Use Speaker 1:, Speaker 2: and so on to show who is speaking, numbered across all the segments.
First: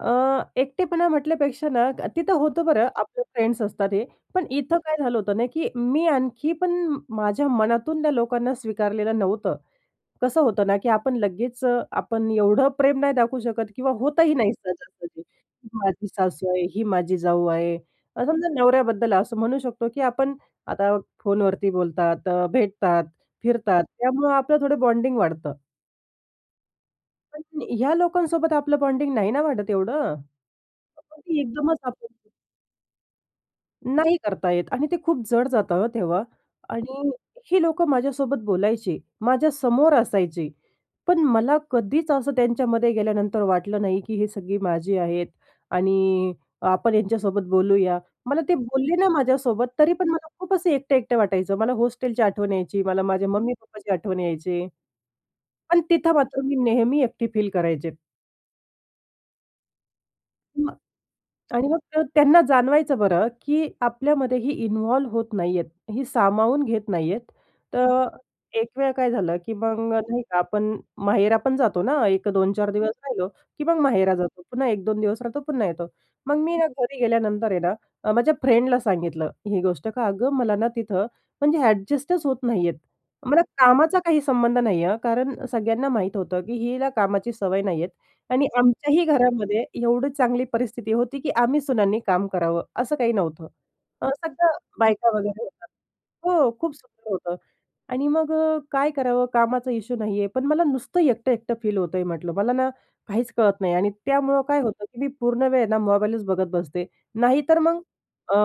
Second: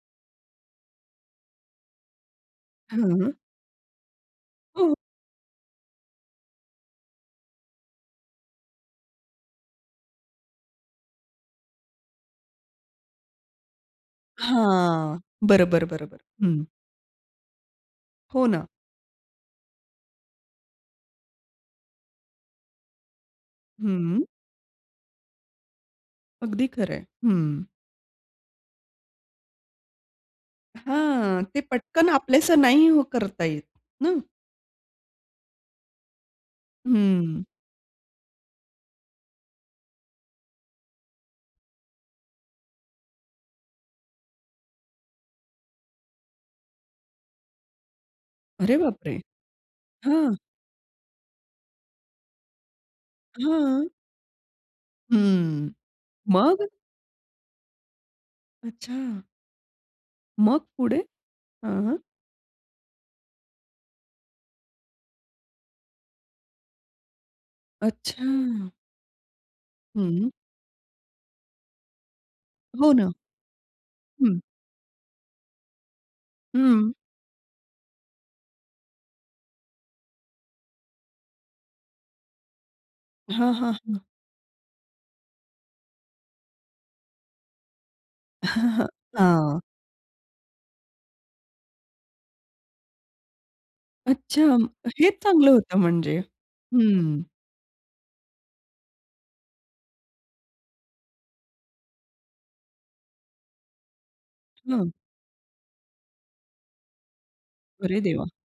Speaker 1: अ, एकटेपणा म्हटल्यापेक्षा ना अ, तिथं होतं बरं आपले
Speaker 2: हं.
Speaker 1: फ्रेंड्स असतात हे. पण इथं
Speaker 2: हं.
Speaker 1: काय झालं होतं ना, की मी आणखी पण माझ्या मनातून त्या लोकांना स्वीकारलेलं नव्हतं. कसं होतं ना, की आपण लगेच अ, आपण एवढं प्रेम नाही दाखवू शकत किंवा होतही नाही
Speaker 2: हां.
Speaker 1: सहजासहजी. ही
Speaker 2: बरोबर,
Speaker 1: माझी
Speaker 2: बरोबर,
Speaker 1: सासू
Speaker 2: हं.
Speaker 1: आहे, ही माझी जाऊ आहे. अ,
Speaker 2: हो
Speaker 1: समजा
Speaker 2: ना.
Speaker 1: नवऱ्याबद्दल असं म्हणू शकतो, की आपण आता फोनवरती बोलतात, अ, भेटतात, फिरतात
Speaker 2: हं.
Speaker 1: त्यामुळं आपलं थोडं बॉन्डिंग वाढतं.
Speaker 2: अगदी खरंय.
Speaker 1: पण
Speaker 2: हं.
Speaker 1: ह्या लोकांसोबत आपलं बॉन्डिंग नाही ना वाढत एवढं. कसं, की
Speaker 2: हां, ते
Speaker 1: एकदमच
Speaker 2: पटकन
Speaker 1: आपण
Speaker 2: आपलंसं नाही करता येत.
Speaker 1: नाही
Speaker 2: हं.
Speaker 1: करता येत आणि ते खूप जड जातं हं, तेव्हा आणि
Speaker 2: हं.
Speaker 1: ही लोकं माझ्यासोबत बोलायची, माझ्यासमोर असायचे, पण मला कधीच असं त्यांच्यामध्ये गेल्यानंतर वाटलं नाही की ही सगळी माझी आहेत आणि आपण यांच्यासोबत बोलूया. मला ते
Speaker 2: अरे
Speaker 1: बोलले ना
Speaker 2: बापरे!
Speaker 1: माझ्यासोबत तरी पण मला
Speaker 2: हां.
Speaker 1: खूप असे एकटं-एकटं वाटायचं. मला हॉस्टेलची आठवण यायची. मला माझ्या मम्मी-पप्पाची
Speaker 2: हं.
Speaker 1: आठवण यायची.
Speaker 2: हं.
Speaker 1: पण तिथं मात्र मी
Speaker 2: मग?
Speaker 1: नेहमी एकटी फील करायचे.
Speaker 2: अच्छा. मग पुढे?
Speaker 1: आणि मग
Speaker 2: हं.
Speaker 1: ते त्यांना जाणवायचं बरं, की आपल्यामध्ये ही इन्वॉल्व होत नाहीयेत, ही सामावून घेत नाही आहेत. तर
Speaker 2: अच्छा.
Speaker 1: एकवेळा काय झालं, की मग नाही
Speaker 2: हं.
Speaker 1: का आपण माहेरा पण जातो ना, 1-2-4 दिवस
Speaker 2: हो ना.
Speaker 1: राहिलो, की मग माहेरा
Speaker 2: हं.
Speaker 1: जातो. पुन्हा 1-2 दिवस राहतो, पुन्हा येतो. मग मी ना
Speaker 2: हं.
Speaker 1: घरी गेल्यानंतर आहे ना अ, माझ्या फ्रेंडला सांगितलं ही गोष्ट, का अगं मला ना तिथं म्हणजे अ‍ॅडजस्टच होत नाहीये. मला
Speaker 2: हां, हां,
Speaker 1: कामाचा
Speaker 2: हां.
Speaker 1: काही संबंध नाही आहे हं, कारण सगळ्यांना माहीत होतं, की हिला कामाची सवय नाही आहे आणि आमच्याही
Speaker 2: हां.
Speaker 1: घरामध्ये एवढी चांगली परिस्थिती होती, की आम्ही सुनांनी काम करावं असं काही नव्हतं. अ,
Speaker 2: अच्छा,
Speaker 1: सगळ्या बायका
Speaker 2: हेच
Speaker 1: वगैरे
Speaker 2: चांगलं
Speaker 1: होत्या.
Speaker 2: होतं म्हणजे.
Speaker 1: हो, खूप सुंदर
Speaker 2: हं.
Speaker 1: होतं. आणि मग अ, काय करावं. कामाचा इश्यू नाही आहे. पण मला नुसतं एकटं-एकटं फील होतंय म्हटलं. मला ना काहीच कळत नाही आणि त्यामुळं काय होतं,
Speaker 2: हं.
Speaker 1: की मी पूर्णवेळ ना मोबाईलच बघत बसते. नाही तर मग
Speaker 2: अरे देवा!
Speaker 1: अ,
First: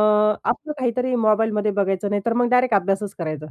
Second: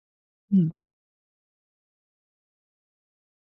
Speaker 2: हं.
Speaker 1: आपलं काहीतरी मोबाईलमध्ये बघायचं. नाही, तर मग डायरेक्ट अभ्यासच करायचा.